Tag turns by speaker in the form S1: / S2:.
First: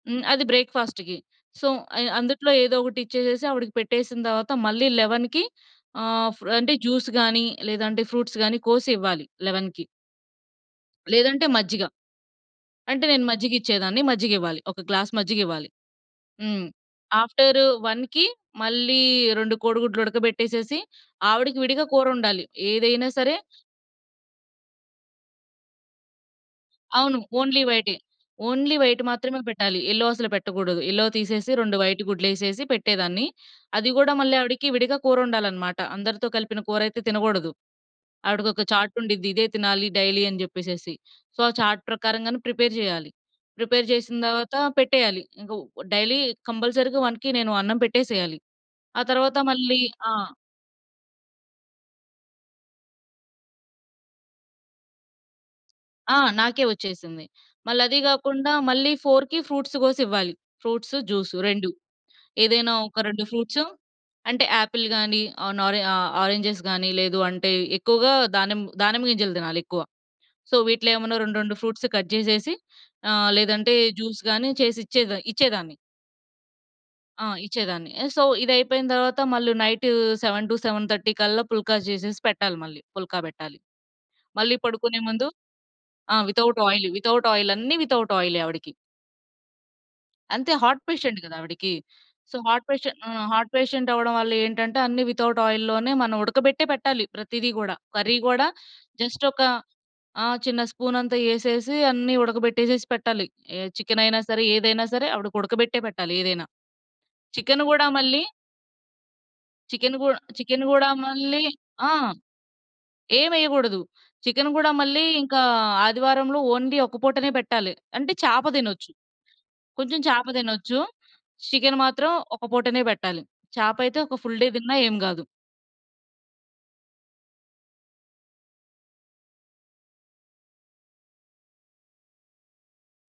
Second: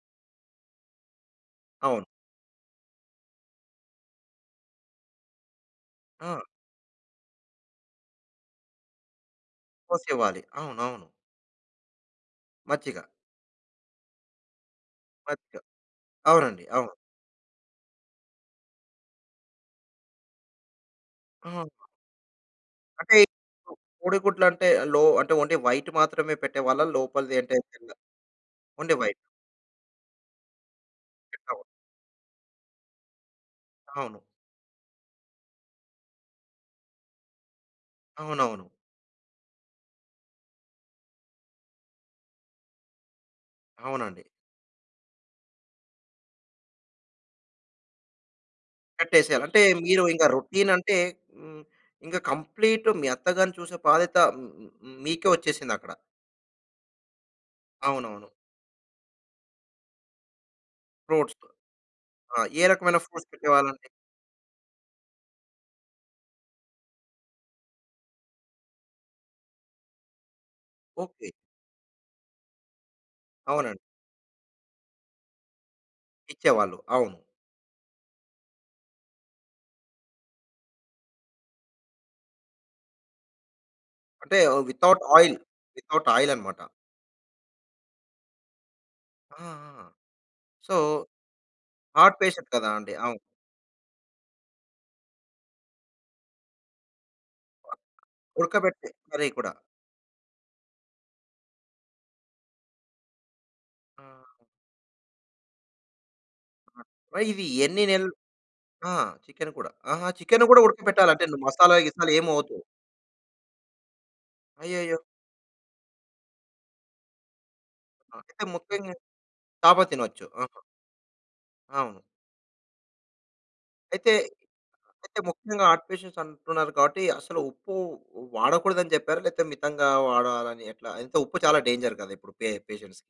S1: హ్మ్. అది బ్రేక్‌ఫాస్ట్‌కి. సో,
S2: అవును.
S1: అయి అందుట్లో ఏదో ఒకటి ఇచ్చేసేసి ఆవిడికి పెట్టేసిన తవాత మళ్ళీ 11కి ఆహ్,
S2: ఆ!
S1: ఫ్ర్ అంటే, జ్యూస్ గానీ, లేదంటే ఫ్రూట్స్ గానీ కోసి ఇవ్వాలి 11కి.
S2: కోసివ్వాలి. అవునవును.
S1: లేదంటే మజ్జిగ.
S2: మజ్జిగ.
S1: అంటే, నేను మజ్జిగిచ్చేదాన్ని. మజ్జిగివ్వాలి. ఒక గ్లాస్
S2: మజ్జిగ.
S1: మజ్జిగివ్వాలి.
S2: అవునండి.
S1: హ్మ్
S2: అవును.
S1: ఆఫ్టరు 1కి మళ్ళీ 2 కోడిగుడ్లుడకబెట్టేసేసి, ఆవిడకి
S2: ఆహా!
S1: విడిగా కూరొండాలి. ఏదైనా
S2: అంటే,
S1: సరే
S2: కోడిగుడ్లంటే లో అంటే, ఓన్లీ వైటు మాత్రమే పెట్టేవాళ్ళా?
S1: అవును.
S2: లోపలది అంటే,
S1: ఓన్లీ
S2: కింద
S1: వైటే. Only
S2: only
S1: white
S2: white.
S1: మాత్రమే పెట్టాలి. ఎల్లో అసలు పెట్టగూడదు. ఎల్లో తీసేసి
S2: పెట్టగూడదు.
S1: 2 వైటు గుడ్లేసేసి పెట్టేదాన్ని. అది గూడా
S2: అవును.
S1: మళ్ళీ ఆవిడికి విడిగా కూరొండాలనమాట. అందరితో కలిపిన కూరైతే తినగోడదు. ఆవిడకొక
S2: అవునవును.
S1: చార్టుండిద్ది, ఇదే తినాలి డైలీ అని చెప్పేసేసి. సో, ఆ చార్ట్ ప్రకారంగానే ప్రిపేర్ జెయ్యాలి. ప్రిపేర్ జేసిన
S2: అవునండి.
S1: తర్వాత పెట్టేయాలి. ఇంక వ్ డైలీ కంపల్సరీగా 1కి నేను అన్నం పెట్టేసెయ్యాలి. ఆ తర్వాత
S2: కట్టేసెయ్యాలి. అంటే,
S1: మళ్ళీ
S2: మీరూ
S1: ఆ!
S2: ఇంక రొటీనంటే హ్మ్, ఇంగ కంప్లీట్ మీ అత్తగారిని చూసే బాధ్యత మ్ మ్ మీకే ఒచ్చేసిందక్కడ.
S1: ఆ! నాకే ఒచ్చేసింది. మళ్ళదీ
S2: అవునవును.
S1: గాకుండా, మళ్ళీ 4కి ఫ్రూట్స్ గోసివ్వాలి. Fruits, juice
S2: fruits.
S1: 2.
S2: ఆ! ఏ
S1: ఏదైనా
S2: రకమైన
S1: ఒక 2
S2: ఫ్రూట్స్
S1: ఫ్రూట్సు.
S2: పెట్టేవాళ్ళండి?
S1: అంటే, యాపిల్ గానీ, ఆహ్, నొ రె ఆ ఆరెంజెస్ గానీ, లేదు అంటే, ఎక్కువగా దానిమ్మ దానిమ్మ గింజలు తినాలెక్కువ. సో, వీటిలో ఏమన్నా
S2: ఓకే.
S1: రెండు, రెండు ఫ్రూట్సు కట్ జేసేసి ఆహ్, లేదంటే
S2: అవునండి.
S1: జ్యూస్ గానీ చేసిచ్చేద ఇచ్చేదాన్ని.
S2: ఇచ్చేవాళ్ళు. అవును.
S1: ఆ! ఇచ్చేదాన్ని. ఆహ్, సో, ఇదైపోయిన తరవాత మళ్ళీ నైటూ 7-7:30 కల్లా పుల్కా జేసేసి పెట్టాలి మళ్ళీ. పుల్కా బెట్టాలి.
S2: అంటే,
S1: మళ్ళీ
S2: ఆహ్,
S1: పడుకునే
S2: వితౌట్
S1: ముందు
S2: ఆయిల్.
S1: ఆ! వితౌట్
S2: వితౌటాయిలనమాట.
S1: ఆయిలు. Without oil. అన్ని వితౌట్ ఆయిలే ఆవిడికి.
S2: ఆహాహాహా!
S1: అంతే.
S2: సో,
S1: హార్ట్ పేషెంట్ గదా ఆవిడకి.
S2: హార్ట్
S1: సో,
S2: పేషెంట్
S1: హార్ట్
S2: కదా!
S1: పేష
S2: అండి. అవును.
S1: ఆహ్, హార్ట్ పేషెంటవ్వడం వల్ల ఏంటంటే, అన్నీ వితౌట్ ఆయిల్‌లోనే మనం ఉడకబెట్టే పెట్టాలి ప్రతిదీ గూడా. కర్రీ గోడా
S2: ఉడకబెట్టి కర్రీ
S1: జస్టొకా
S2: కూడా.
S1: ఆ! చిన్న స్పూనతా యేసేసి, అన్నీ ఉడకబెట్టేసేసి పెట్టాలి. ఏ
S2: ఆ!
S1: చికెనయినా సరే, ఏదైనా సరే ఆవిడకుడకబెట్టే పెట్టాలి ఏదైనా.
S2: మరిదీ
S1: చికెను
S2: ఎన్ని
S1: గూడా
S2: నెల్
S1: మళ్ళీ...
S2: ఆ! చికెన్ కూడా.
S1: చికెను గూ
S2: ఆహా! చికెన్ కూడా
S1: చికెను గూడా
S2: ఉడకబెట్టాలంటే,
S1: మళ్ళీ
S2: నువ్వు మసాలా,
S1: ఆ!
S2: గిసాలా ఏమి ఒద్దు.
S1: ఏవెయ్యగూడదు. చికెను గూడా
S2: అయ్యయ్యో!
S1: మళ్ళీ ఇంకా ఆదివారంలో ఓన్లీ ఒక పూటనే పెట్టాలి. అంటే,
S2: ఆ! అయితే,
S1: చేప దినొచ్చు.
S2: ముఖ్యంగె చాప
S1: కొంచుం
S2: తినొచ్చు.
S1: చాప
S2: ఆహా!
S1: దినొచ్చు. చికెన్
S2: అవును.
S1: మాత్రం ఒక పూటనే పెబెలి. చాపయితే
S2: అయితే,
S1: ఒక ఫుల్ డే దిన్నా ఏం
S2: అయితే
S1: గాదు.
S2: ముఖ్యంగా హార్ట్ పేషెంట్స్ అంటున్నారు కావట్టి, అసలు ఉప్పు వ వాడకూడదని చెప్పారా? లేతే, మితంగా వాడాలని ఎట్లా? అయితే, ఉప్పు చాలా డేంజర్ కదిప్పుడు పే పేషెంట్స్‌కి?